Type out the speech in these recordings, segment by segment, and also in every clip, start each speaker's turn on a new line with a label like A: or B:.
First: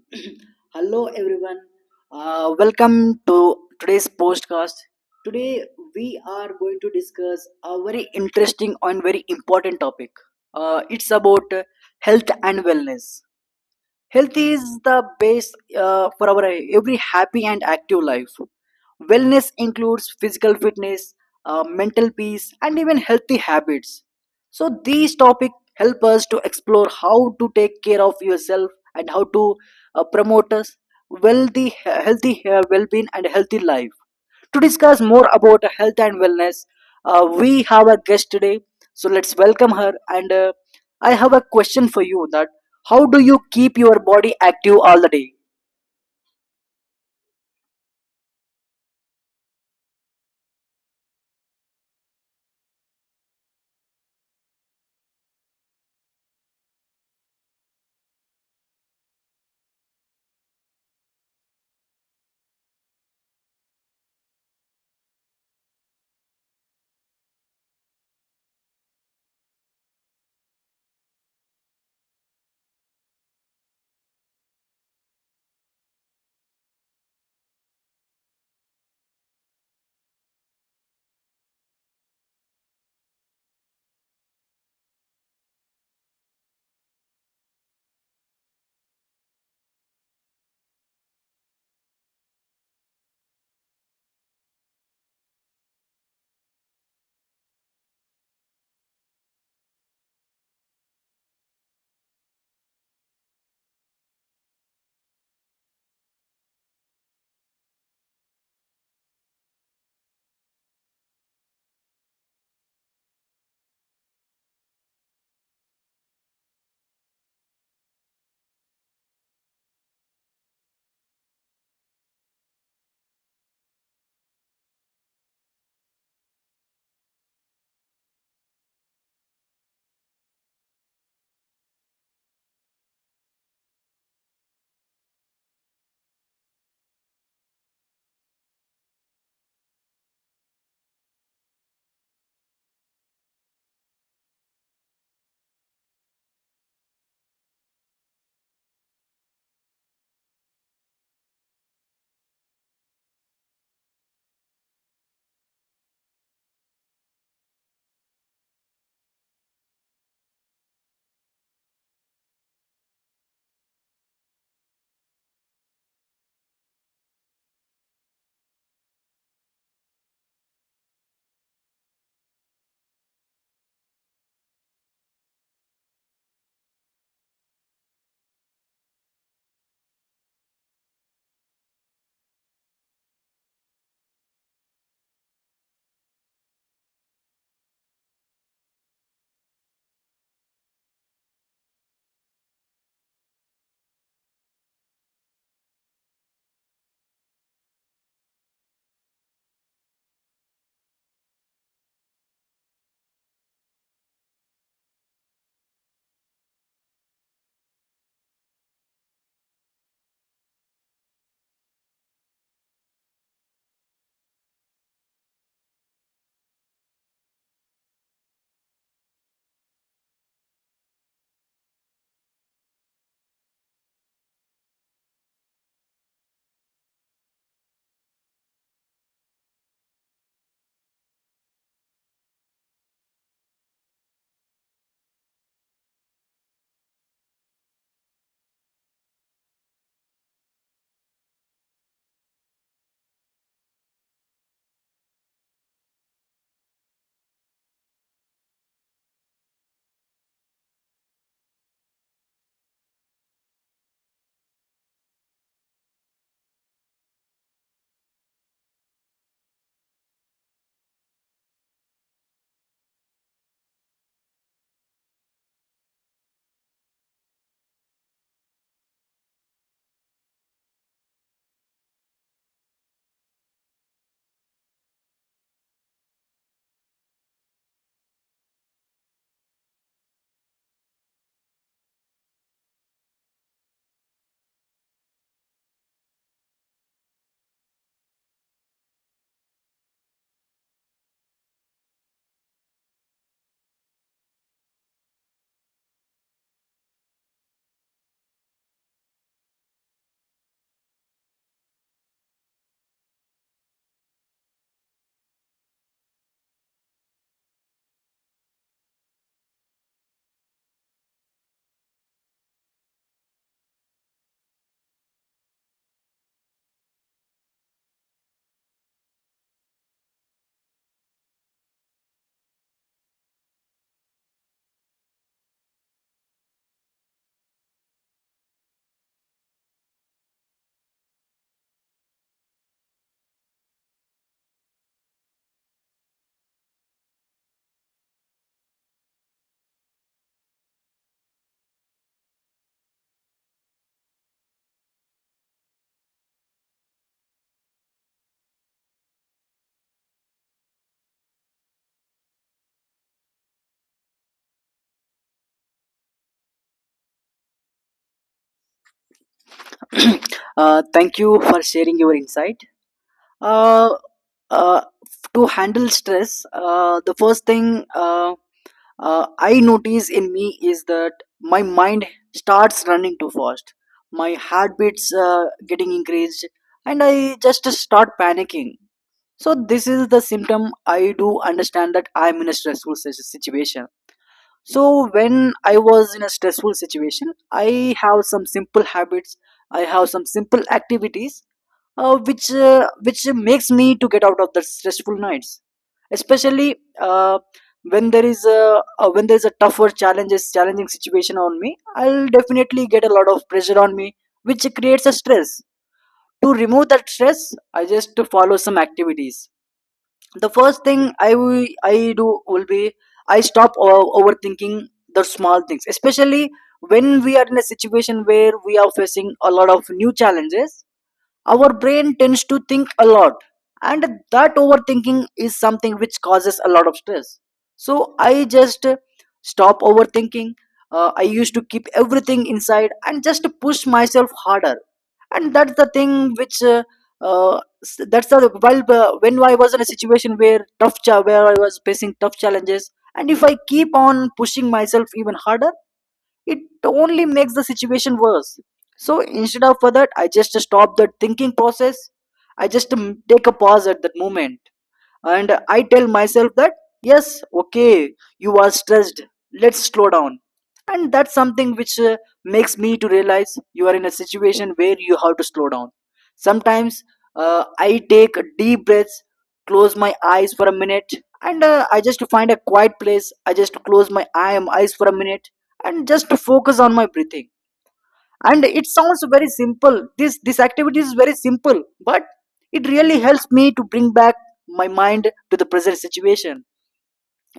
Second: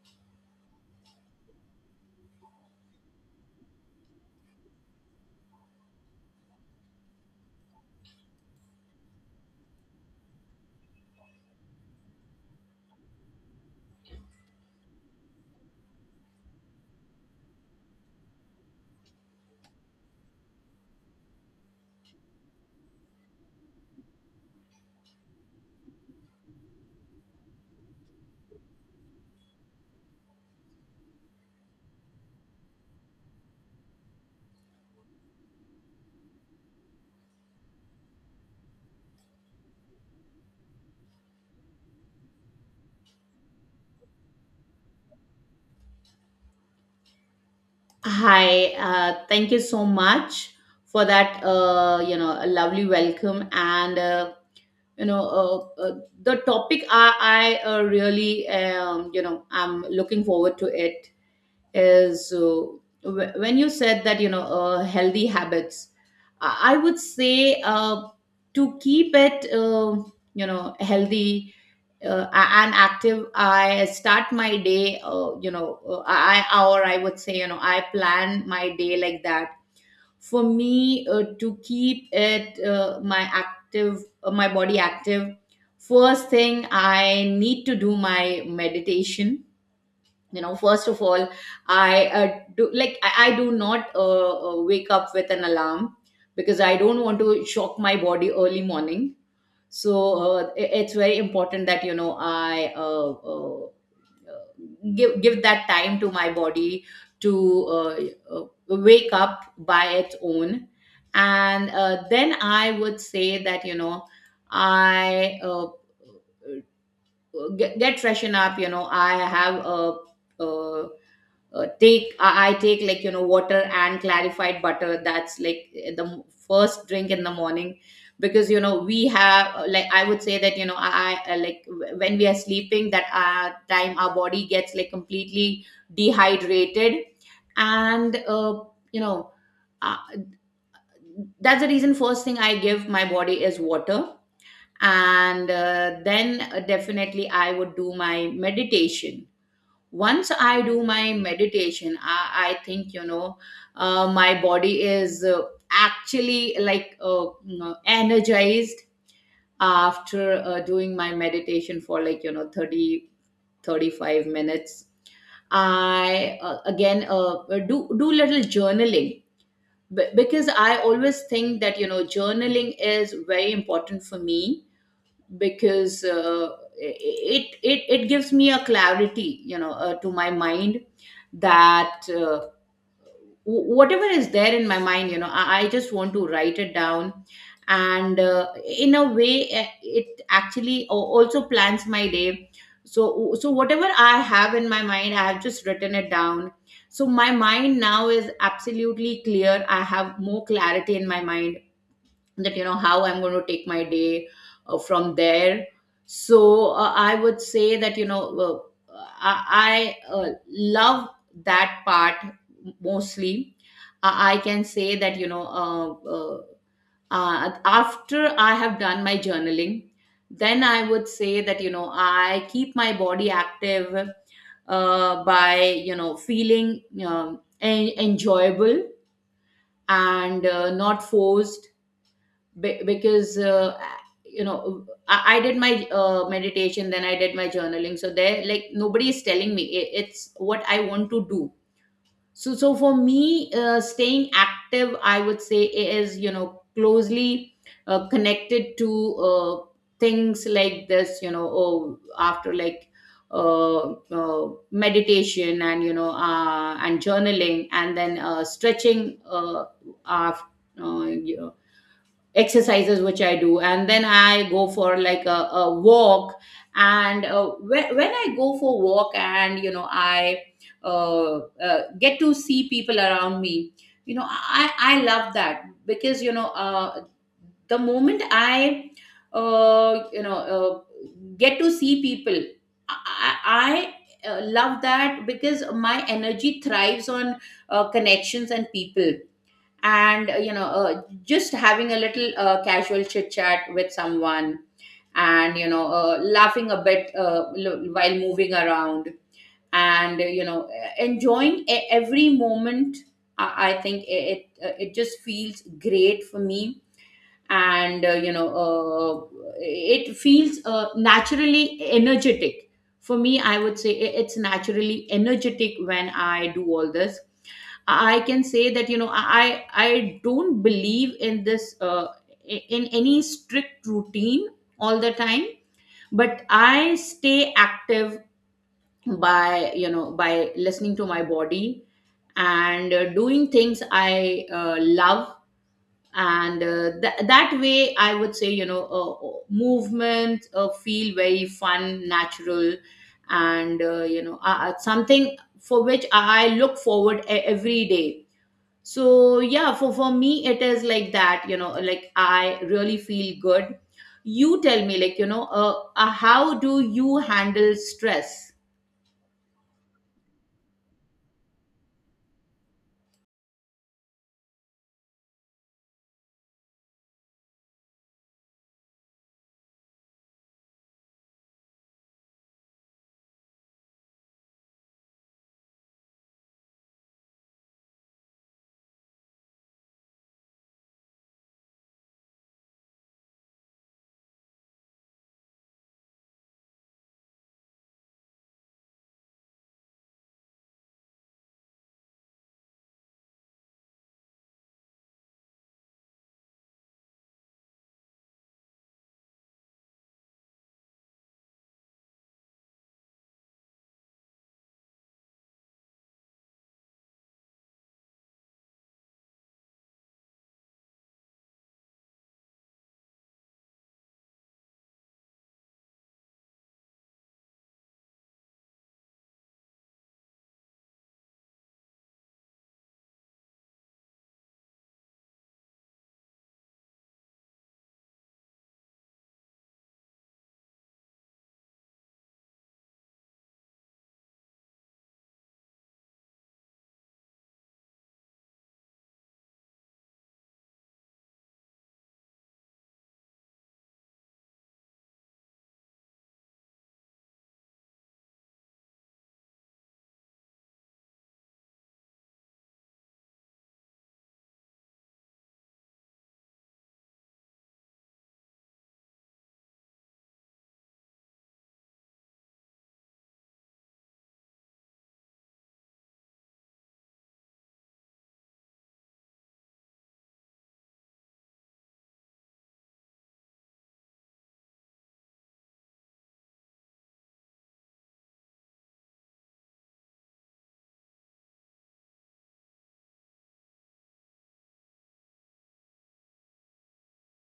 A: Hello, everyone. Welcome to today's podcast. Today, we are going to discuss a very interesting and very important topic. It's about health and wellness. Health is the base for our every happy and active life. Wellness includes physical fitness, mental peace, and even healthy habits. So, these topics help us to explore how to take care of yourself and how to promote us wealthy, healthy well being and healthy life. To discuss more about health and wellness, we have a guest today. So let's welcome her. And I have a question for you: that how do you keep your body active all the day?
B: Hi, thank you so much for that, a lovely welcome. And, you know, uh, uh, the topic I really, I'm looking forward to it is when you said that healthy habits. I would say, to keep it healthy and active, I start my day. I, or I would say, I plan my day like that. For me, to keep it my active, my body active, first thing I need to do my meditation. First of all, I do, like, I do not wake up with an alarm, because I don't want to shock my body early morning. So it's very important that, I give that time to my body to uh, wake up by its own. And then I would say that, I get freshen up. I have uh, I take, like, water and clarified butter. That's like the first drink in the morning. Because, we have, like I would say that you know I like w- when we are sleeping, that time our body gets, like, completely dehydrated. And uh, you know uh, that's the reason first thing I give my body is water. And then definitely, I would do my meditation. Once I do my meditation, I think, my body is, actually, like, energized after doing my meditation for, like, thirty five minutes. I again do little journaling, because I always think that, journaling is very important for me. Because it gives me a clarity, to my mind, that whatever is there in my mind, I just want to write it down. And in a way, it actually also plans my day. So whatever I have in my mind, I have just written it down. So my mind now is absolutely clear. I have more clarity in my mind, that, how I'm going to take my day from there. So I would say that, I love that part mostly. I can say that, uh, after I have done my journaling, then I would say that, I keep my body active by, feeling enjoyable, and not forced. Be- because I did my meditation, then I did my journaling, so there, like, nobody is telling me, it's what I want to do. So for me, staying active, I would say, is, closely connected to things like this, oh, after, like, meditation, and, and journaling, and then stretching, after exercises which I do, and then I go for like a walk. And when I go for walk, and, I get to see people around me. I love that, because, the moment I, uh, you know uh, get to see people, I, I love that because my energy thrives on connections and people, and, just having a little casual chit chat with someone, and, laughing a bit while moving around, and enjoying every moment. I think it just feels great for me. And, it feels naturally energetic. For me, I would say, it's naturally energetic when I do all this. I can say that, I don't believe in this in any strict routine all the time, but I stay active by, by listening to my body, and doing things I love, and that way, I would say, movement feel very fun, natural, and, something for which I look forward every day. So yeah, for me it is like that, like, I really feel good. You tell me, like, how do you handle stress?
A: Thank you for sharing your insight. Uh, uh, to handle stress, the first thing. I notice in me is that my mind starts running too fast. My heartbeats getting increased, and I just start panicking. So this is the symptom I do understand that I'm in a stressful situation. So when I was in a stressful situation, I have some simple habits. I have some simple activities, which which makes me to get out of the stressful nights. Especially when there is a tougher challenges, challenging situation on me, I'll definitely get a lot of pressure on me, which creates a stress. To remove that stress, I just to follow some activities. The first thing I do will be I stop overthinking the small things, especially when we are in a situation where we are facing a lot of new challenges. Our brain tends to think a lot, and that overthinking is something which causes a lot of stress. So I just stop overthinking. I used to keep everything inside and just push myself harder, and that's the thing which s- that's the while when I was in a situation where where I was facing tough challenges, and if I keep on pushing myself even harder, it only makes the situation worse. So instead of for that, I just stop that thinking process. I just take a pause at that moment, and I tell myself that yes, okay, you are stressed, let's slow down. And that's something which makes me to realize you are in a situation where you have to slow down. Sometimes I take deep breaths, close my eyes for a minute. And I just find a quiet place, I just close my eyes for a minute and just to focus on my breathing. And it sounds very simple, this activity is very simple, but it really helps me to bring back my mind to the present situation.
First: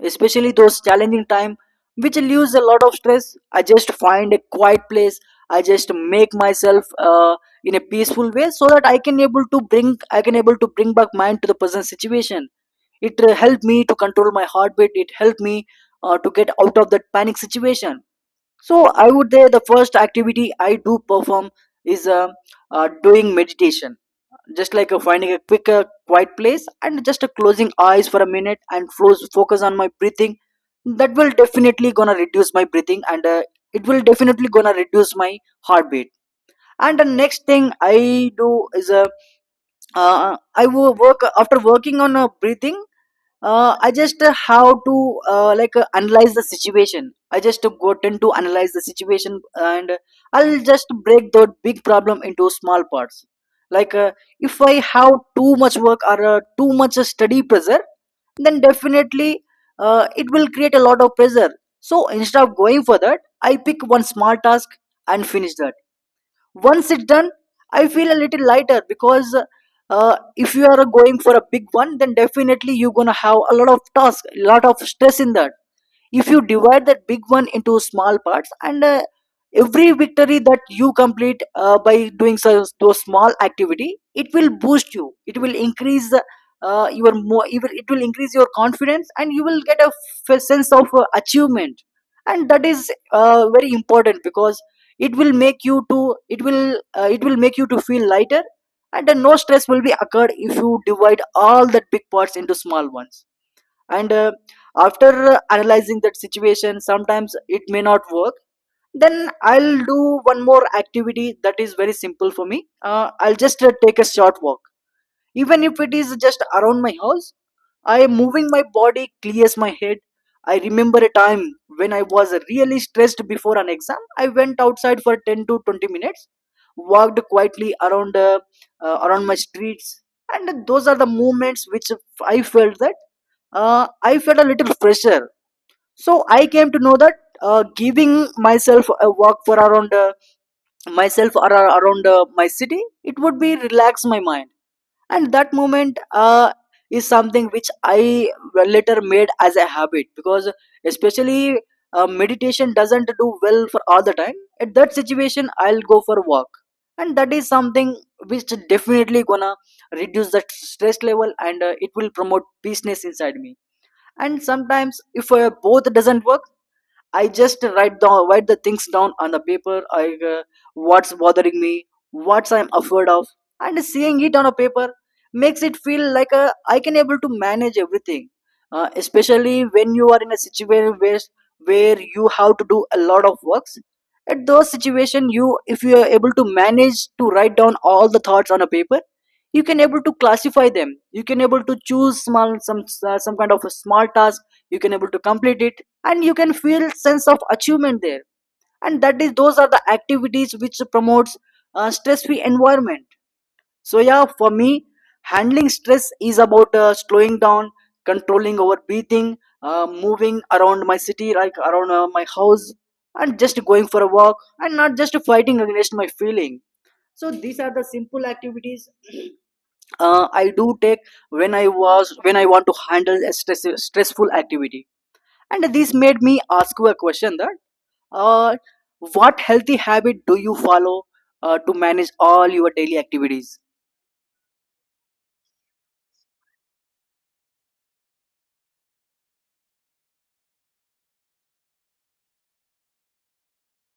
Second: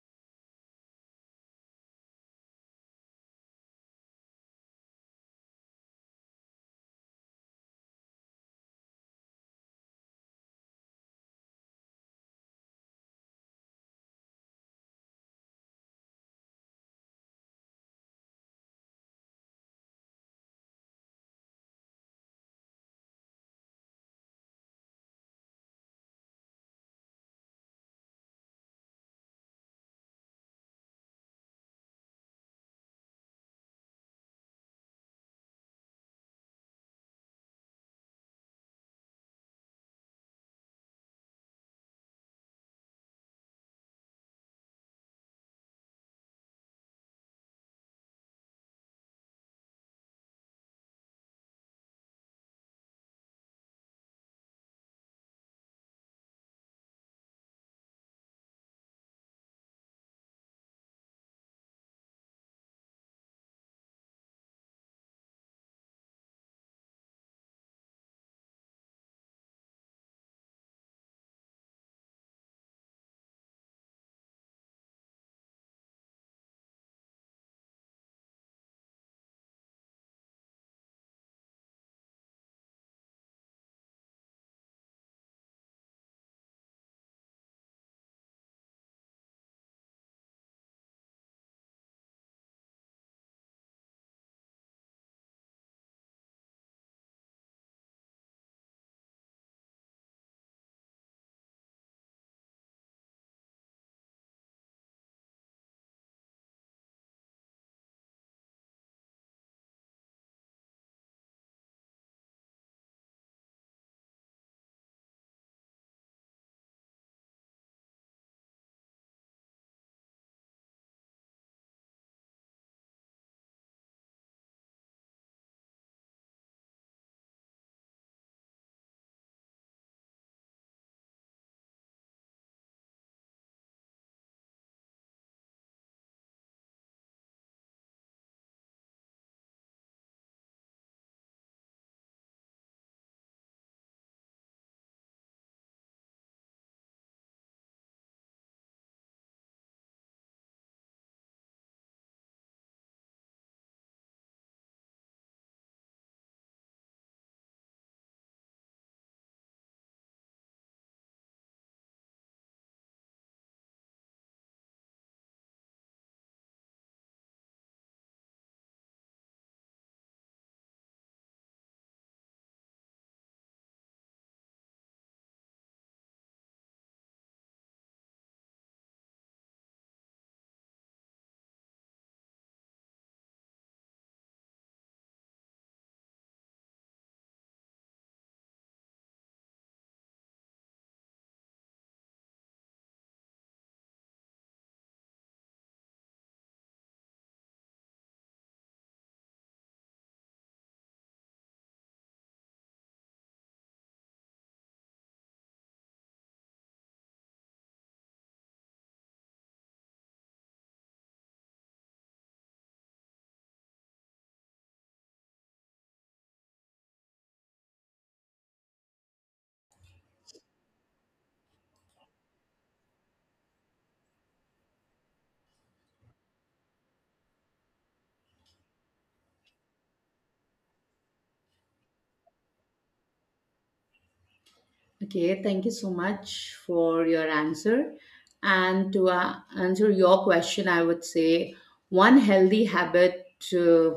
A: Especially those challenging time which leaves a lot of stress, I just find a quiet place, I just make myself in a peaceful way so that I can able to bring back mind to the present situation. It helped me to control my heartbeat, it helped me to get out of that panic situation. So I would say the first activity I do perform is doing meditation, just like finding a quiet place and just closing eyes for a minute and focus on my breathing. That will definitely gonna reduce my breathing, and it will definitely gonna reduce my heartbeat. And the next thing I do is work after working on breathing. I just how to like analyze the situation. I just go tend to analyze the situation, and I'll just break the big problem into small parts. Like if I have too much work or too much study pressure, then definitely it will create a lot of pressure. So instead of going for that, I pick one small task and finish that. Once it's done, I feel a little lighter, because if you are going for a big one, then definitely you're gonna have a lot of task, a lot of stress in that. If you divide that big one into small parts, and every victory that you complete by doing so, those small activity, it will boost you, it will increase your more it will increase your confidence, and you will get a sense of achievement. And that is very important, because it will make you to it will make you to feel lighter. And no stress will be occurred if you divide all that big parts into small ones. And after analyzing that situation, sometimes it may not work, then I'll do one more activity that is very simple for me. I'll just take a short walk, even if it is just around my house. I am moving my body, clears my head. I remember a time when I was really stressed before an exam. I went outside for 10 to 20 minutes, walked quietly around my streets, and those are the moments which I felt that I felt a little fresher. So I came to know that giving myself a walk for around myself or around my city, it would be relax my mind. And that moment is something which I, well, later made as a habit, because especially meditation doesn't do well for all the time. At that situation, I'll go for walk, and that is something which definitely gonna reduce the stress level, and it will promote peaceness inside me. And sometimes if both doesn't work, I just write the things down on the paper. I what's bothering me, what's I'm afraid of, and seeing it on a paper makes it feel like I can able to manage everything. Especially when you are in a situation where you have to do a lot of works. At those situation, you, if you are able to manage to write down all the thoughts on a paper, you can able to classify them, you can able to choose small some kind of a small task, you can able to complete it, and you can feel sense of achievement there. And that is those are the activities which promotes stress free environment. So yeah, for me, handling stress is about slowing down, controlling over breathing, moving around my city like around my house, and just going for a walk, and not just fighting against my feeling. So these are the simple activities I do take when I was when I want to handle a stressful activity. And this made me ask you a question that uh, what healthy habit do you follow to manage all your daily activities?
B: Okay, thank you so much for your answer. And to answer your question, I would say one healthy habit uh,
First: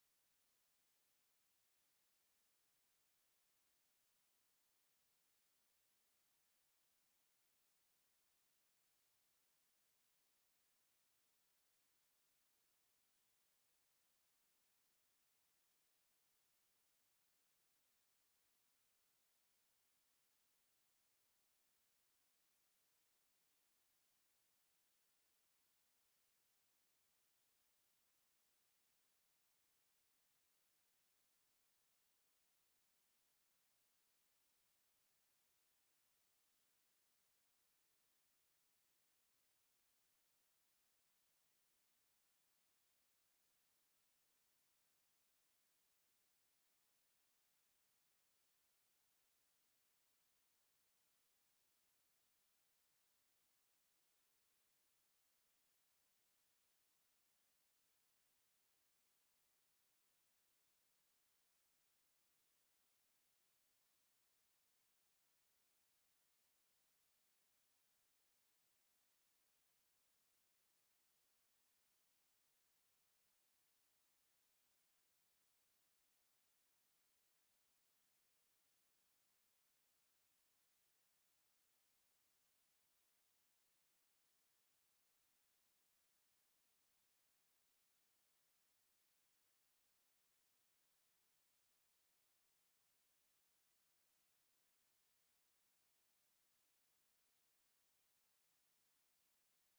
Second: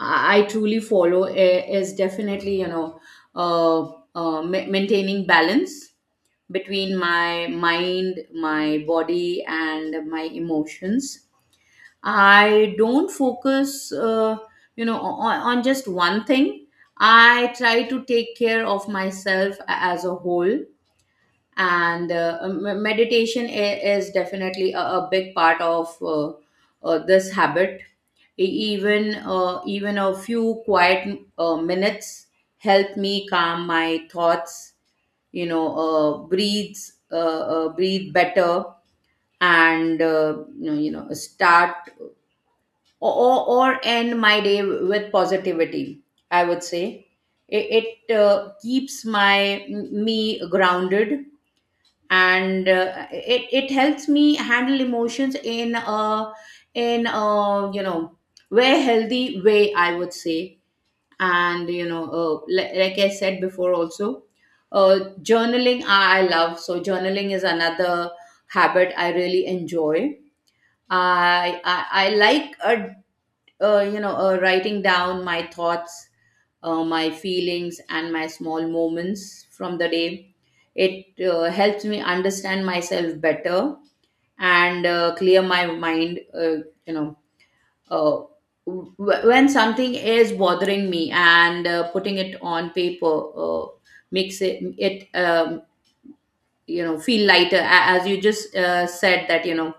B: I truly follow is definitely, uh, maintaining balance between my mind, my body, and my emotions. I don't focus, on just one thing. I try to take care of myself as a whole, and meditation is definitely a big part of this habit. E- even a few quiet minutes help me calm my thoughts, breathe, uh, breathe better, and, start or end my day with positivity, I would say. It keeps my me grounded, and it helps me handle emotions in a very healthy way, I would say. And, like, I said before also, journaling I love. So journaling is another habit I really enjoy. I like, writing down my thoughts, my feelings, and my small moments from the day. It helps me understand myself better and clear my mind. Uh, w- when something is bothering me and putting it on paper makes it feel lighter. As you just said that, you know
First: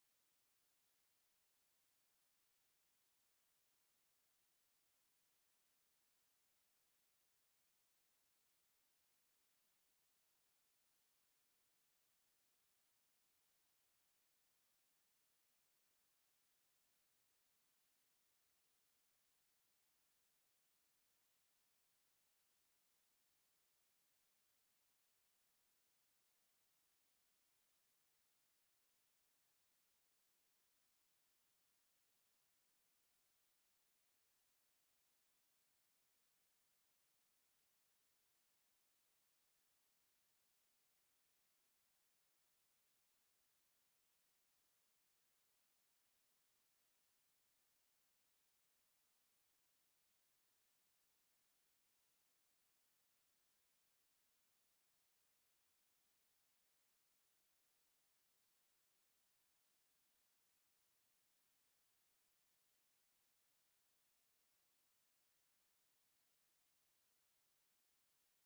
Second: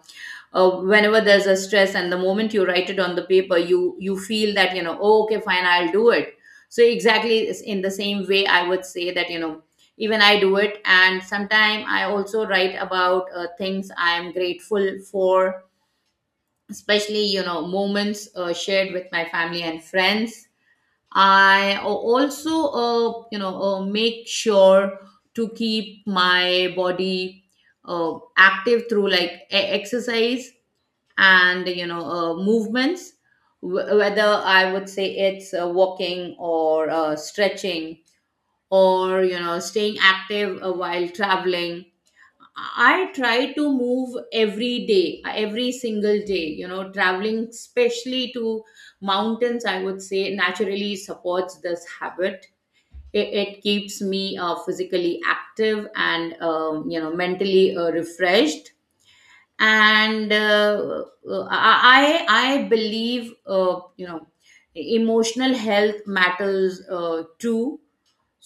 B: uh, whenever there's a stress, and the moment you write it on the paper, you feel that, oh, okay, fine, I'll do it. So exactly is in the same way, I would say, that, even I do it. And sometime I also write about things I'm grateful for, especially, moments shared with my family and friends. I also, make sure to keep my body active through, like, exercise and, movements. Whether, I would say, it's walking or stretching, or, staying active while traveling. I try to move every day, every single day, traveling, especially to mountains, I would say, naturally supports this habit. It keeps me physically active and, mentally refreshed. And I believe, emotional health matters too.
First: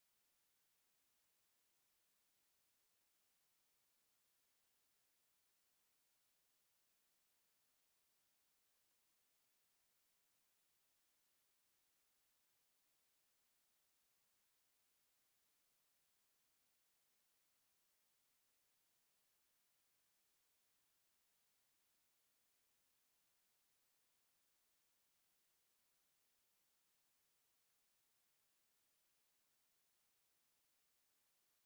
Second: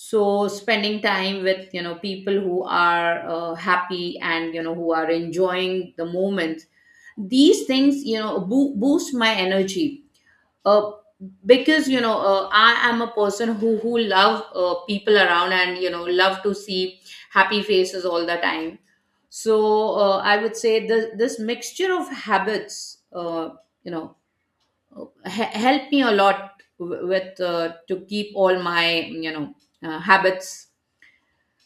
B: So spending time with, people who are happy and, who are enjoying the moment, these things, boost my energy, uh, because, I am a person who love people around, and, love to see happy faces all the time. So I would say this mixture of habits you know help me a lot, w- with to keep all my, habits.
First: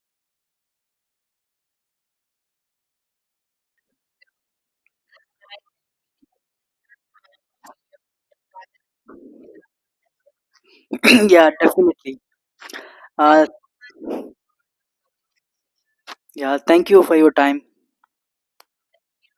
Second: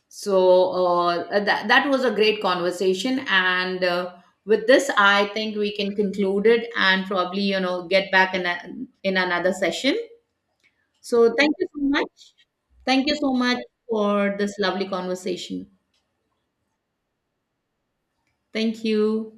B: So that was a great conversation, and with this, I think we can conclude it, and probably, get back in in another session. So
A: Yeah,
B: thank you so
A: definitely.
B: much. Thank you so
A: Uh,
B: much for this lovely conversation.
A: yeah, thank you for your time.
B: Thank you.